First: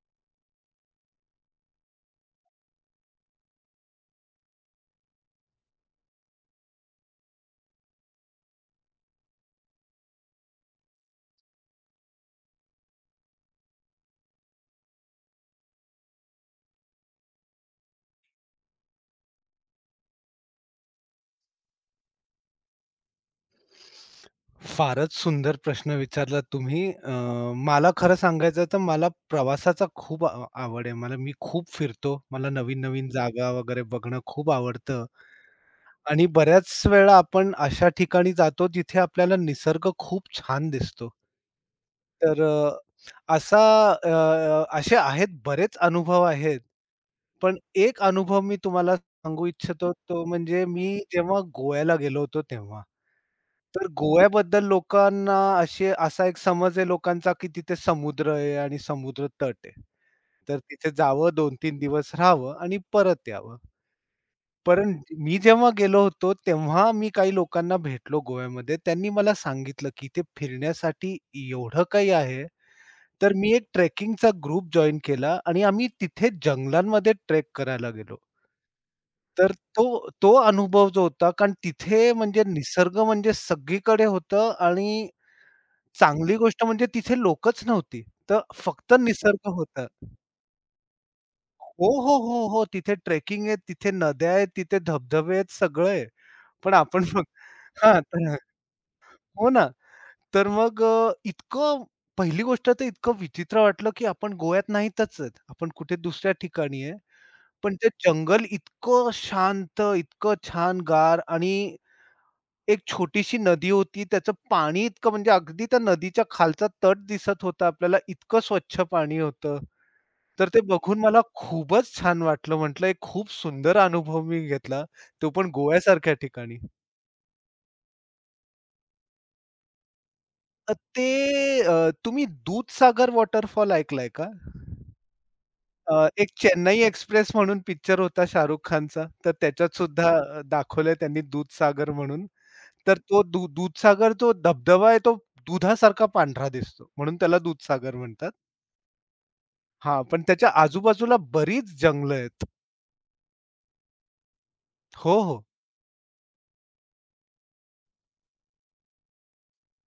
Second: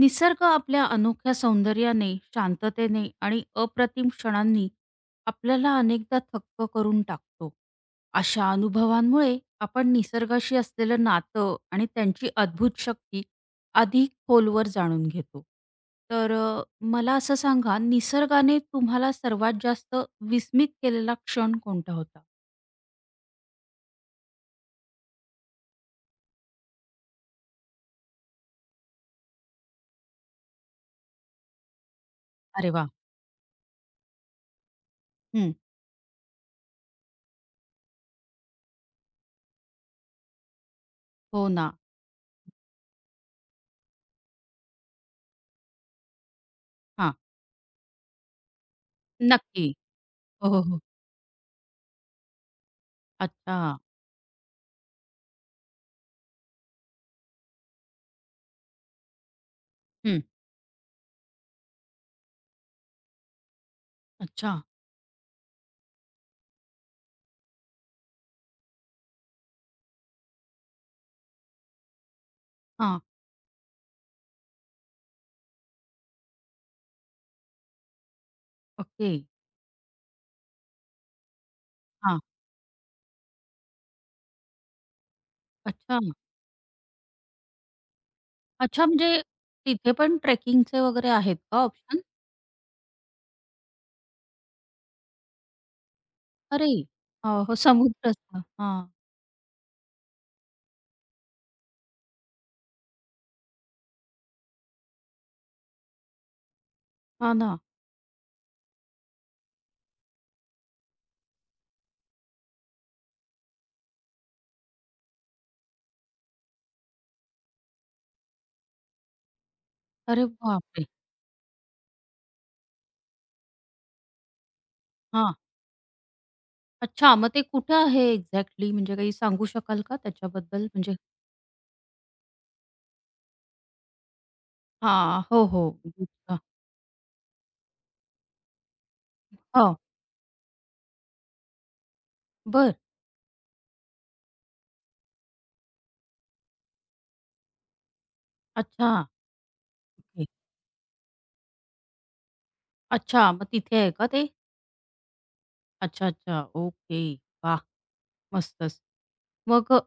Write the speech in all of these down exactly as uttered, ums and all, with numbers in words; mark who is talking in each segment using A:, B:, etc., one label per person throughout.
A: निसर्ग आपल्या अनोख्या सौंदर्याने, शांततेने आणि अप्रतिम क्षणांनी आपल्याला अनेकदा थक्क करून टाकतो. अशा अनुभवांमुळे आपण निसर्गाशी असलेलं नातं आणि त्यांची अद्भुत शक्ती अधिक खोलवर जाणून घेतो. तर अ, मला असं सांगा, निसर्गाने तुम्हाला सर्वात जास्त विस्मित केलेला क्षण कोणता होता?
B: फारच सुंदर प्रश्न विचारला तुम्ही. अ, मला खरं सांगायचं तर मला प्रवासाचा खूप आ आवड आहे. मला मी खूप फिरतो. मला
A: अरे वाह!
B: नवीन-नवीन जागा वगैरे बघणं खूप आवडतं.
A: हं.
B: आणि बऱ्याच वेळा आपण अशा ठिकाणी जातो जिथे आपल्याला निसर्ग खूप छान दिसतो.
A: हो ना.
B: तर अ, असा अ, असे आहेत बरेच अनुभव आहेत.
A: हां.
B: पण एक अनुभव मी तुम्हाला सांगू
A: नक्की.
B: इच्छितो तो
A: हो, हो,
B: म्हणजे
A: हो.
B: मी जेव्हा गोव्याला गेलो होतो तेव्हा.
A: अच्छा.
B: तर गोव्याबद्दल लोकांना असे असा एक समज आहे लोकांचा, की तिथे समुद्र आहे आणि समुद्र तट आहे.
A: हं.
B: तर तिथे जावं दोन ते तीन दिवस राहावं आणि परत यावं.
A: अच्छा.
B: पण मी जेव्हा गेलो होतो, तेव्हा मी काही लोकांना भेटलो गोव्यामध्ये. त्यांनी मला सांगितलं, की ते फिरण्यासाठी एवढं काही आहे.
A: हां.
B: तर मी एक ट्रेकिंगचा ग्रुप जॉइन केला आणि आम्ही तिथे जंगलांमध्ये ट्रेक करायला गेलो.
A: ओके.
B: तर तो तो अनुभव जो होता, कारण तिथे म्हणजे निसर्ग म्हणजे सगळीकडे होतं आणि
A: अच्छा.
B: चांगली गोष्ट म्हणजे तिथे लोकच नव्हती. तर
A: अच्छा,
B: फक्त
A: म्हणजे
B: निसर्ग होता.
A: तिथे पण ट्रेकिंगचे वगैरे आहेत का
B: हो,
A: ऑप्शन?
B: हो, हो, हो. तिथे ट्रेकिंग आहे, तिथे नद्या आहेत, तिथे धबधबे आहेत, सगळं आहे.
A: अरे!
B: पण आपण
A: अ, हो,
B: हां,
A: समुद्रच.
B: तर
A: हां.
B: हो ना. तर मग अ, इतकं पहिली गोष्ट तर इतकं विचित्र वाटलं, की आपण गोव्यात नाहीतच आहेत. आपण कुठे दुसऱ्या ठिकाणी आहे.
A: हां ना.
B: पण ते जंगल इतकं शांत, इतकं छान गार आणि एक छोटीशी नदी होती. त्याचं पाणी इतकं म्हणजे अगदी त्या नदीच्या खालचा तट दिसत होता आपल्याला. इतकं स्वच्छ पाणी होतं.
A: अरे
B: तर ते
A: बापरे!
B: बघून मला खूपच छान वाटलं. म्हटलं एक खूप सुंदर अनुभव मी घेतला. तो
A: हां.
B: पण गोव्यासारख्या ठिकाणी.
A: अच्छा, मग ते कुठे आहे एक्झॅक्टली? म्हणजे काही सांगू शकाल का त्याच्याबद्दल?
B: अ,
A: म्हणजे
B: ते अ, तुम्ही दूधसागर वॉटरफॉल ऐकलाय का?
A: हां. हो, हो.
B: अ, एक
A: बीचला.
B: चेन्नई एक्सप्रेस म्हणून पिक्चर होता शाहरुख खानचा, तर
A: हो.
B: त्याच्यात सुद्धा अ, दाखवलंय त्यांनी दूधसागर म्हणून.
A: बरं.
B: तर तो दू दूधसागर जो धबधबा आहे, तो दुधासारखा पांढरा दिसतो, म्हणून त्याला दूधसागर म्हणतात.
A: अच्छा.
B: हां, पण
A: ओके.
B: त्याच्या आजूबाजूला बरीच जंगलं आहेत.
A: अच्छा, मग तिथे आहे का ते?
B: हो, हो.
A: अच्छा, अच्छा. ओके. वाह! मस्तच. मग अ,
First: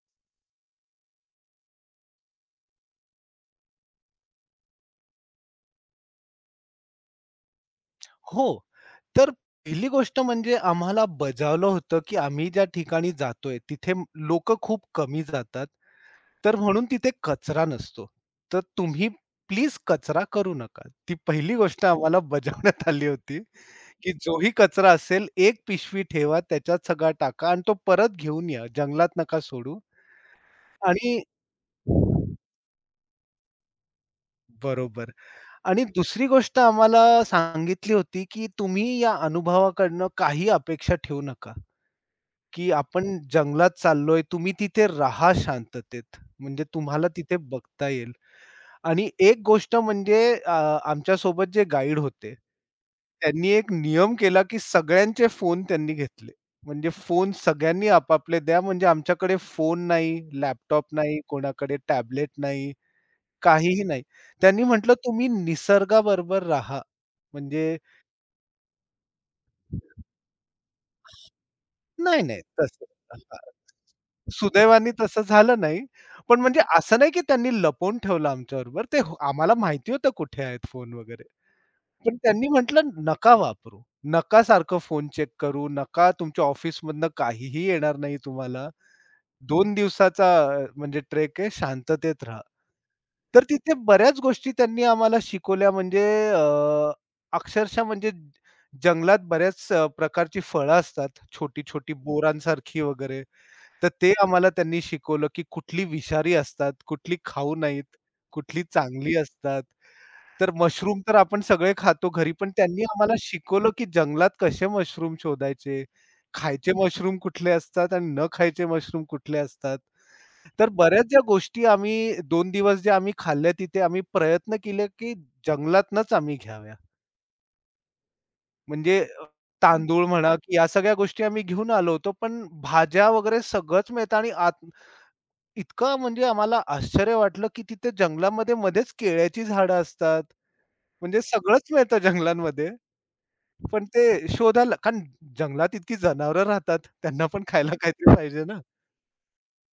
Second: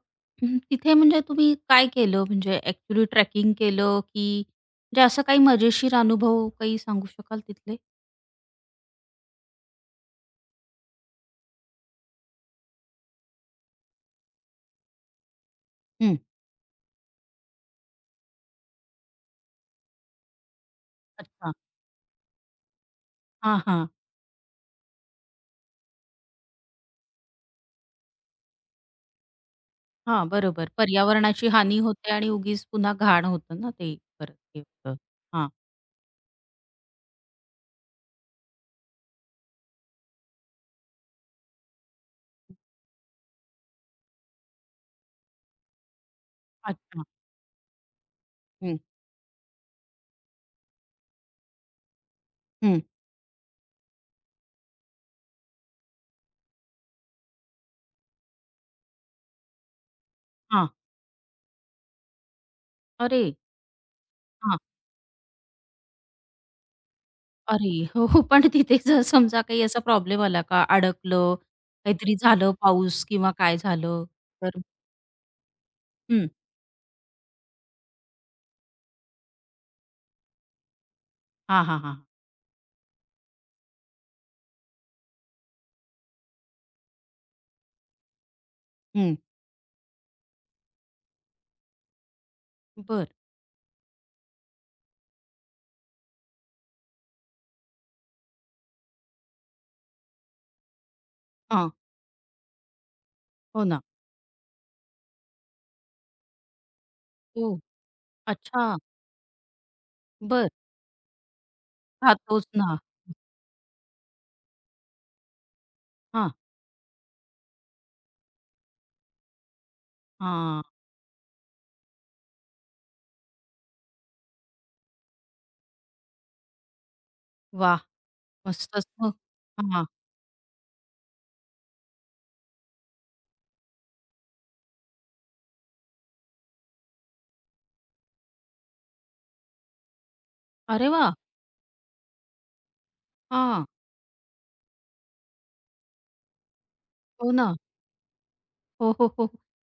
A: हं, तिथे म्हणजे तुम्ही काय केलं? म्हणजे ॲक्चुअली ट्रेकिंग केलं, की म्हणजे असं काही मजेशीर अनुभव काही सांगू शकाल तिथले?
B: हो, तर पहिली गोष्ट म्हणजे आम्हाला बजावलं होतं, की आम्ही ज्या ठिकाणी जातोय, तिथे लोकं खूप कमी जातात.
A: हं.
B: तर म्हणून तिथे कचरा नसतो. तर तुम्ही प्लीज कचरा करू नका. ती
A: अच्छा.
B: पहिली गोष्ट आम्हाला बजावण्यात आली होती,
A: हां, हां.
B: की जोही कचरा असेल, एक पिशवी ठेवा, त्याच्यात सगळा टाका आणि तो परत घेऊन या. जंगलात नका सोडू
A: हां, बरोबर.
B: आणि
A: पर्यावरणाची हानी होते आणि उगीच पुन्हा घाण होतं ना ते परत हे होतं.
B: बरोबर.
A: हां.
B: आणि दुसरी गोष्ट आम्हाला सांगितली होती, की तुम्ही या अनुभवाकडनं काही अपेक्षा ठेवू नका, की आपण जंगलात चाललोय. तुम्ही तिथे राहा शांततेत. म्हणजे
A: अच्छा.
B: तुम्हाला तिथे बघता येईल.
A: हं,
B: आणि एक गोष्ट म्हणजे अ, आमच्यासोबत जे गाईड होते,
A: हं.
B: त्यांनी एक नियम केला, की सगळ्यांचे फोन त्यांनी घेतले. म्हणजे फोन सगळ्यांनी आपापले द्या, म्हणजे आमच्याकडे फोन नाही,
A: हां.
B: लॅपटॉप नाही, कोणाकडे टॅबलेट नाही,
A: अरे!
B: काहीही नाही.
A: हां.
B: त्यांनी म्हटलं, "तुम्ही निसर्गाबरोबर राहा."
A: अरे!
B: म्हणजे
A: हो, हो. पण तिथे जर समजा काही असा प्रॉब्लेम आला का? अडकलं, काहीतरी
B: नाही, नाही
A: झालं,
B: तसं
A: पाऊस किंवा
B: हां.
A: काय झालं तर?
B: सुदैवाने तसं झालं नाही.
A: हं.
B: पण म्हणजे असं नाही, की त्यांनी लपवून ठेवलं आमच्याबरोबर. ते हो- आम्हाला माहिती होतं कुठे आहेत फोन वगैरे.
A: हां, हां, हां.
B: पण त्यांनी म्हटलं नका वापरू. नका सारखं फोन चेक करू, नका तुमच्या ऑफिसमधनं काहीही येणार नाही तुम्हाला.
A: हं.
B: दोन दिवसाचा अ, म्हणजे ट्रेक आहे, शांततेत राहा.
A: बरं.
B: तर तिथे बऱ्याच गोष्टी त्यांनी आम्हाला शिकवल्या म्हणजे अ, अक्षरशः म्हणजे जंगलात बऱ्याच अ, प्रकारची फळं असतात,
A: हां.
B: छोटी-छोटी बोरांसारखी वगैरे.
A: हो ना.
B: तर ते आम्हाला त्यांनी शिकवलं, की कुठली विषारी असतात, कुठली
A: ओह!
B: खाऊ नाहीत, कुठली
A: अच्छा.
B: चांगली असतात.
A: बर,
B: तर मशरूम तर आपण सगळे खातो घरी,
A: खातोच
B: पण
A: ना.
B: त्यांनी आम्हाला शिकवलं, की जंगलात कसे मशरूम शोधायचे,
A: हां,
B: खायचे मशरूम कुठले असतात आणि न खायचे मशरूम कुठले असतात.
A: हां.
B: तर बऱ्याच ज्या गोष्टी आम्ही दोन दिवस जे आम्ही खाल्ल्या, तिथे आम्ही प्रयत्न केले, की जंगलातनंच आम्ही घ्याव्या.
A: वाह! मस्तच
B: म्हणजे
A: मग.
B: अ,
A: हां.
B: तांदूळ म्हणा, की या सगळ्या गोष्टी आम्ही घेऊन आलो होतो, पण भाज्या वगैरे सगळंच मिळतं आणि आत इतकं म्हणजे आम्हाला आश्चर्य वाटलं, की तिथे जंगलामध्ये मध्येच केळ्याची झाडं असतात.
A: अरे वाह!
B: म्हणजे सगळंच मिळतं जंगलांमध्ये.
A: हां.
B: पण ते शोधायला कारण जंगलात इतकी जनावरं राहतात, त्यांना
A: हो
B: पण
A: ना.
B: खायला काहीतरी पाहिजे ना.
A: हो, हो, हो.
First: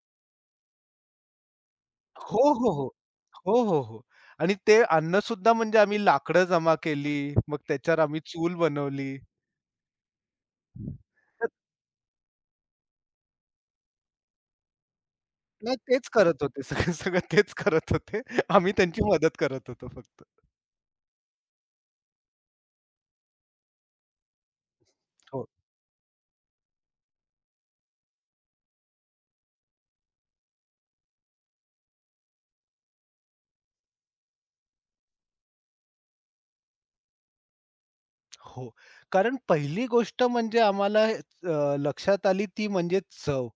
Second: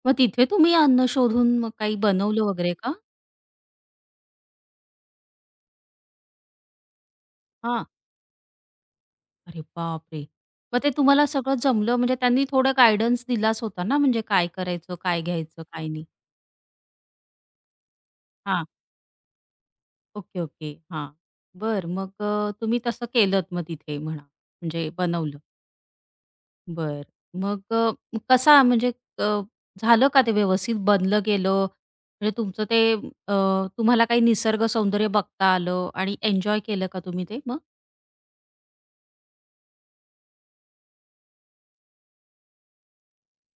A: मग तिथे तुम्ही अन्न शोधून मग काही
B: हो,
A: बनवलं
B: हो,
A: वगैरे
B: हो.
A: का?
B: हो, हो, हो. आणि ते अन्नसुद्धा म्हणजे आम्ही लाकडं जमा केली, मग
A: हां.
B: त्याच्यावर आम्ही चूल बनवली.
A: अरे बापरे! मग ते तुम्हाला
B: तर
A: सगळं जमलं म्हणजे त्यांनी थोडा गाईडन्स दिलाच होता ना, म्हणजे काय करायचं, काय घ्यायचं,
B: नाही
A: काय नाही?
B: तेच करत होते सगळं, सगळं तेच करत होते.
A: हां.
B: आम्ही त्यांची मदत करत होतो फक्त.
A: Okay, okay. हां. बरं मग अ, तुम्ही तसं केलत मग तिथे म्हणा, म्हणजे बनवलं.
B: हो,
A: बरं. मग अ, कसा म्हणजे अ, झालं का ते व्यवस्थित बनलं गेलं? म्हणजे तुमचं ते अ, तुम्हाला काही निसर्ग सौंदर्य बघता आलं आणि एन्जॉय केलं का तुम्ही ते मग?
B: हो. कारण पहिली गोष्ट म्हणजे आम्हाला अ, लक्षात आली ती म्हणजे चव.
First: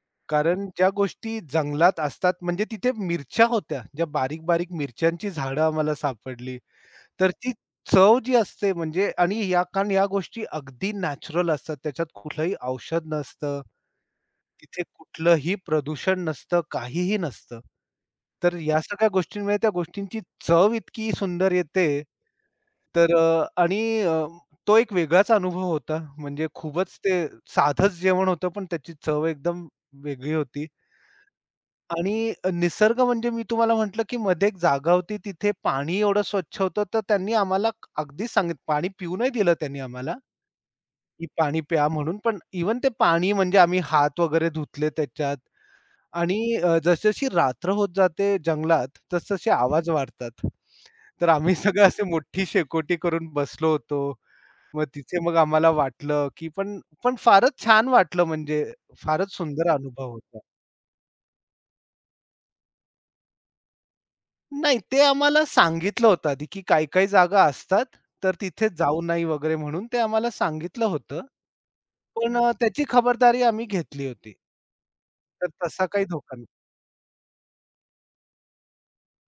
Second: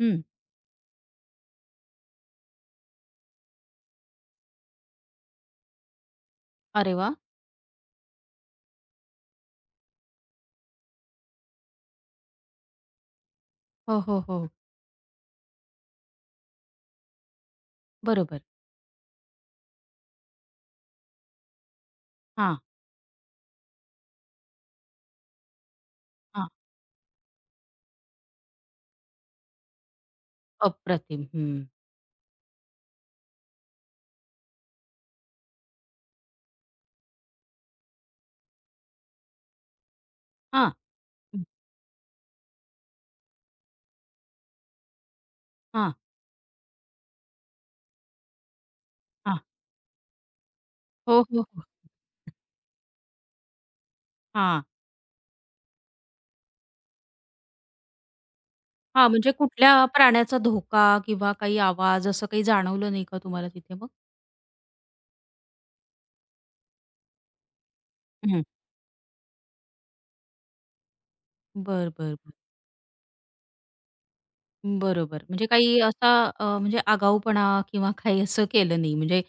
A: हं.
B: कारण ज्या गोष्टी जंगलात असतात म्हणजे तिथे मिरच्या होत्या, ज्या बारीक-बारीक मिरच्यांची झाडं आम्हाला सापडली.
A: अरे वाह!
B: तर ती चव जी असते म्हणजे आणि या कारण या गोष्टी अगदी नॅचरल असतात. त्याच्यात कुठलंही औषध नसतं.
A: हो, हो, हो.
B: तिथे कुठलंही प्रदूषण नसतं, काहीही नसतं.
A: बरोबर.
B: तर या सगळ्या गोष्टींमुळे त्या गोष्टींची चव इतकी सुंदर येते.
A: हां,
B: तर अ, आणि अ, तो एक वेगळाच अनुभव होता. म्हणजे
A: हां.
B: खूपच ते साधंच जेवण होतं, पण त्याची चव एकदम वेगळी होती.
A: अप्रतिम. हं.
B: आणि अ, निसर्ग म्हणजे मी तुम्हाला म्हटलं, की मध्ये एक जागा होती तिथे पाणी एवढं स्वच्छ होतं, तर त्यांनी आम्हाला अगदीच सांगितलं पाणी पिऊ नाही दिलं त्यांनी आम्हाला,
A: हां,
B: की
A: हं.
B: पाणी प्या म्हणून. पण इव्हन ते पाणी म्हणजे आम्ही हात वगैरे धुतले त्याच्यात
A: हां,
B: आणि अ, जसजशी रात्र होत जाते जंगलात,
A: हां.
B: तसतसे आवाज वाढतात.
A: हो,
B: तर
A: हो,
B: आम्ही
A: हो.
B: सगळे असे मोठी शेकोटी करून बसलो होतो.
A: हां.
B: मग तिथे मग आम्हाला वाटलं, की पण पण फारच छान वाटलं म्हणजे
A: हां, म्हणजे
B: फारच सुंदर
A: कुठल्या
B: अनुभव
A: प्राण्याचा
B: होता.
A: धोका किंवा काही आवाज असं काही जाणवलं नाही का तुम्हाला तिथे मग?
B: नाही, ते आम्हाला सांगितलं होतं आधी, की काही-काही जागा असतात, तर
A: हं.
B: तिथे जाऊ नाही वगैरे म्हणून ते आम्हाला सांगितलं होतं.
A: बरं, बरं, बरं.
B: पण अ, त्याची खबरदारी आम्ही घेतली होती.
A: बरोबर. म्हणजे
B: तर
A: काही
B: तसा काही
A: असा
B: धोका
A: अ,
B: नाही.
A: म्हणजे आगाऊपणा किंवा काही असं केलं नाही. म्हणजे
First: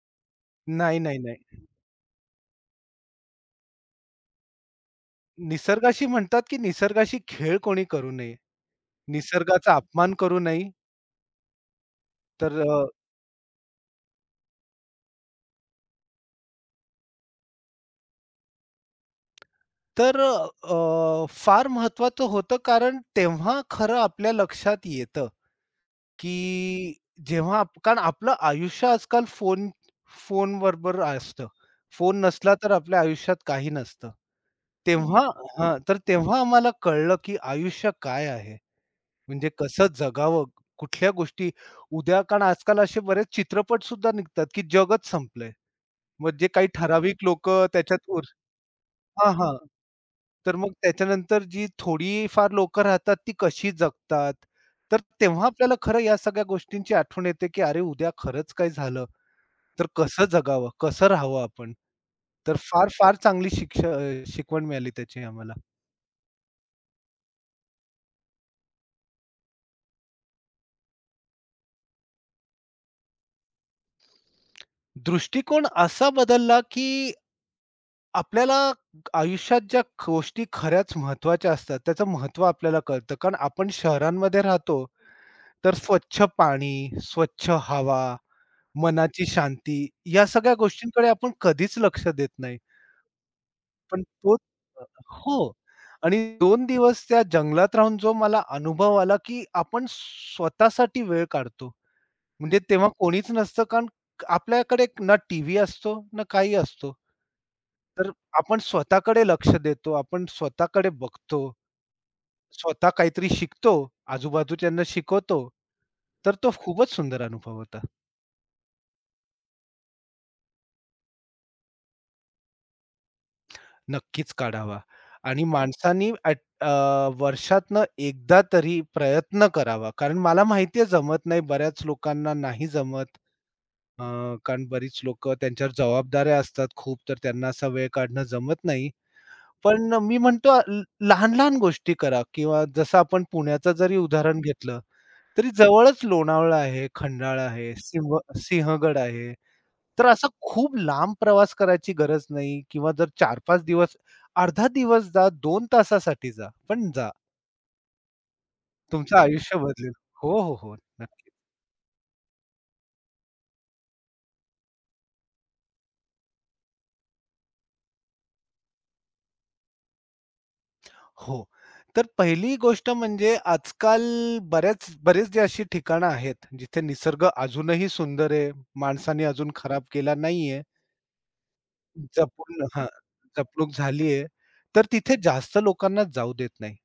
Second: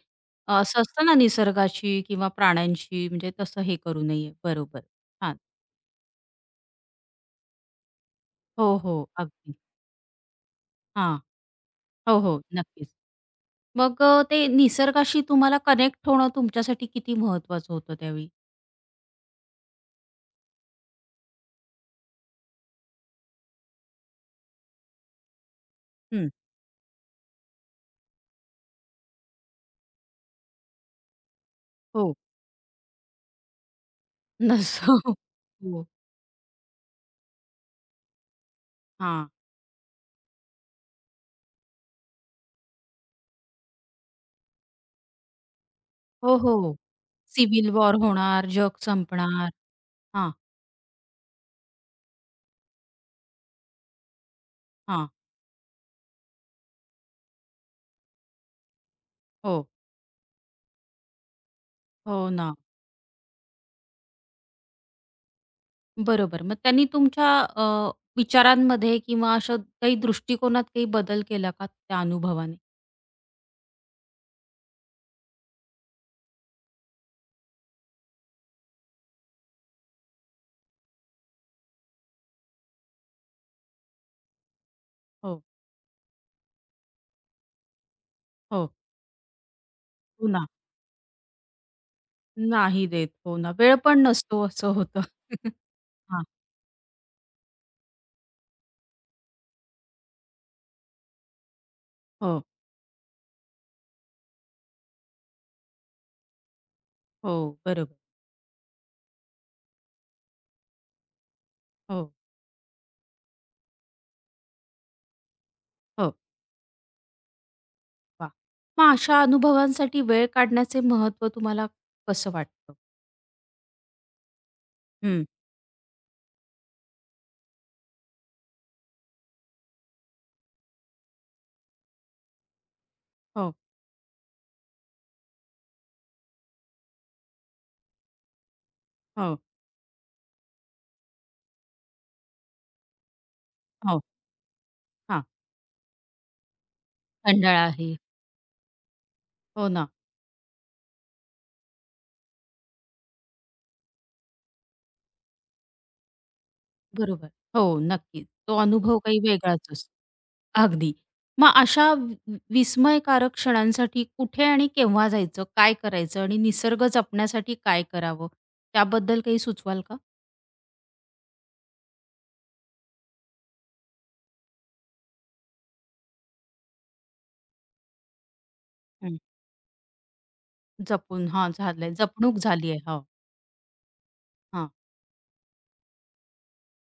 A: असं
B: नाही,
A: असतं ना
B: नाही, नाही.
A: निसर्गाशी किंवा प्राण्यांशी म्हणजे तसं हे करू नये. बरोबर. हां.
B: निसर्गाशी म्हणतात, की निसर्गाशी खेळ कोणी करू नये.
A: हो, हो. अगदी.
B: निसर्गाचा अपमान करू नये.
A: हा हो, हो.
B: तर अ,
A: नक्कीच. मग अ, ते निसर्गाशी तुम्हाला कनेक्ट होणं तुमच्यासाठी किती महत्वाचं होतं त्यावेळी?
B: तर अ, फार महत्वाचं होतं कारण तेव्हा खरं आपल्या लक्षात येतं,
A: हं.
B: की जेव्हा आप कारण आपलं आयुष्य आजकाल फोन फोनबरोबर असतं.
A: हो.
B: फोन नसला तर आपल्या आयुष्यात काही नसतं.
A: नसो.
B: तेव्हा हं.
A: हो.
B: तर तेव्हा आम्हाला कळलं की आयुष्य काय आहे?
A: हां.
B: म्हणजे कसं जगावं? कुठल्या गोष्टी उद्या कारण आजकाल असे बरेच चित्रपटसुद्धा निघतात की जगच संपलंय.
A: हो,
B: मग
A: हो,
B: काही
A: हो.
B: ठराविक लोकं
A: सिव्हिल वॉर
B: त्याच्यात
A: होणार, जग
B: हां,
A: संपणार.
B: हां.
A: हां,
B: तर मग त्याच्यानंतर जी थोडीफार लोकं राहतात ती कशी जगतात. तर
A: हां.
B: तेव्हा आपल्याला खरं या सगळ्या गोष्टींची आठवण येते, की अरे उद्या खरंच काही झालं,
A: हो.
B: तर कसं जगावं, कसं राहावं आपण.
A: हो ना.
B: तर फार, फार चांगली शिक्ष अ, शिकवण मिळाली त्याची आम्हाला.
A: बरोबर. मग त्यांनी तुमच्या अ, विचारांमध्ये किंवा अशा काही दृष्टिकोनात काही बदल केला का त्या अनुभवाने?
B: दृष्टिकोन असा बदलला, की आपल्याला आयुष्यात ज्या गोष्टी खऱ्याच महत्त्वाच्या असतात, त्याचं महत्त्व आपल्याला कळतं. कारण आपण शहरांमध्ये राहतो
A: हो,
B: तर स्वच्छ पाणी, स्वच्छ हवा,
A: हो.
B: मनाची शांती या
A: हो ना.
B: सगळ्या गोष्टींकडे आपण कधीच लक्ष देत नाही.
A: नाही देत. हो ना. वेळ
B: पण
A: पण
B: तो
A: नसतो असं होतं.
B: हो. आणि
A: हां.
B: दोन दिवस त्या जंगलात राहून जो मला अनुभव आला, की आपण स्वतःसाठी वेळ काढतो.
A: हो,
B: म्हणजे तेव्हा कोणीच नसतं कारण आपल्याकडे ना टीव्ही असतो, ना काही असतो.
A: हो. बरोबर.
B: तर आपण स्वतःकडे लक्ष देतो, आपण स्वतःकडे बघतो.
A: हो,
B: स्वतः काहीतरी शिकतो, आजूबाजूच्यांना शिकवतो.
A: हो.
B: तर तो खूपच सुंदर अनुभव होता.
A: वाह! मग अशा अनुभवांसाठी वेळ काढण्याचे महत्त्व तुम्हाला कसं वाटतं?
B: नक्कीच काढावा
A: हं.
B: आणि माणसांनी ॲट अ, वर्षातनं एकदा तरी प्रयत्न करावा. कारण मला माहिती जमत नाही, बऱ्याच लोकांना नाही जमत.
A: हो,
B: अ, कारण बरीच लोकं त्यांच्यावर जबाबदाऱ्या असतात खूप, तर त्यांना असा वेळ काढणं जमत नाही.
A: हो.
B: पण मी म्हणतो ल लहान-लहान गोष्टी करा किंवा जसं आपण पुण्याचं जरी
A: हो.
B: उदाहरण घेतलं,
A: हां.
B: तरी जवळच लोणावळा आहे, खंडाळा
A: कंटाळा
B: आहे,
A: आहे.
B: सिंह सिंहगड आहे.
A: हो ना.
B: तर असा खूप लांब प्रवास करायची गरज नाही किंवा जर चार पाच दिवस, अर्धा दिवस जा, दोन तासासाठी जा, पण जा.
A: बरोबर. हो, नक्कीच. तो अनुभव
B: तुमचं
A: काही
B: आयुष्य
A: वेगळाच असतो.
B: बदलेल. हो, हो, हो.
A: अगदी.
B: नक्की.
A: मग अशा वि विस्मयकारक क्षणांसाठी कुठे आणि केव्हा जायचं? काय करायचं? आणि निसर्ग जपण्यासाठी काय करावं? त्याबद्दल काही सुचवाल का?
B: हो. तर पहिली गोष्ट म्हणजे आजकाल बऱ्याच बरेच जे अशी ठिकाणं आहेत, जिथे निसर्ग अजूनही सुंदर आहे,
A: हं.
B: माणसाने अजून खराब केला नाहीये,
A: जपून हां, झालंय जपणूक
B: जपून
A: झाली आहे.
B: हां,
A: हो,
B: जपणूक झाली आहे.
A: हां,
B: तर तिथे जास्त लोकांना जाऊ देत नाही.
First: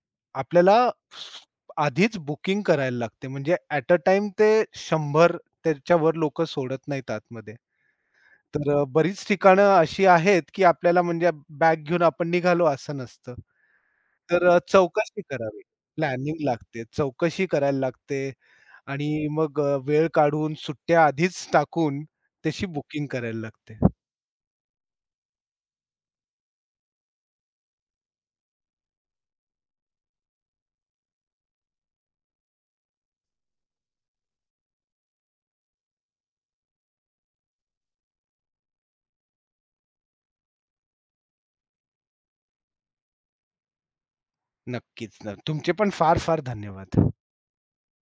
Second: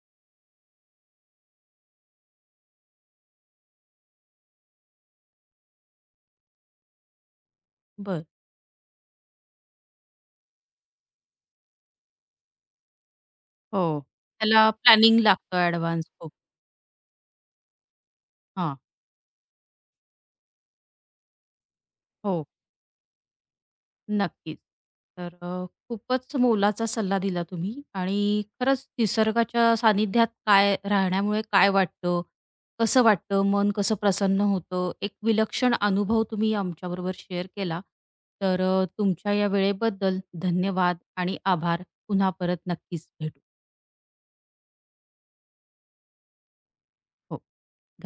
B: आपल्याला स- आधीच बुकिंग करायला लागते. म्हणजे ॲट अ टाईम ते शंभर त्याच्यावर लोकं सोडत नाहीत आतमध्ये.
A: बरं.
B: तर अ, बरीच ठिकाणं अशी आहेत, की आपल्याला म्हणजे बॅग घेऊन आपण निघालो असं नसतं.
A: हो.
B: तर अ,
A: त्याला
B: चौकशी
A: प्लॅनिंग लागतं
B: करावी.
A: ॲडव्हान्स खूप.
B: प्लॅनिंग लागते, चौकशी करायला लागते
A: हां,
B: आणि मग अ, वेळ काढून सुट्ट्या आधीच टाकून
A: हो.
B: त्याची बुकिंग करायला लागते.
A: नक्कीच. तर अ, खूपच मोलाचा सल्ला दिला तुम्ही आणि खरंच निसर्गाच्या सानिध्यात काय राहण्यामुळे काय वाटतं, कसं वाटतं, मन कसं प्रसन्न होतं, एक विलक्षण अनुभव तुम्ही आमच्याबरोबर शेअर केला. तर अ, तुमच्या या वेळेबद्दल धन्यवाद आणि आभार. पुन्हा परत नक्कीच भेटू.
B: नक्कीच ना. तुमचे पण फार-फार धन्यवाद.
A: हो.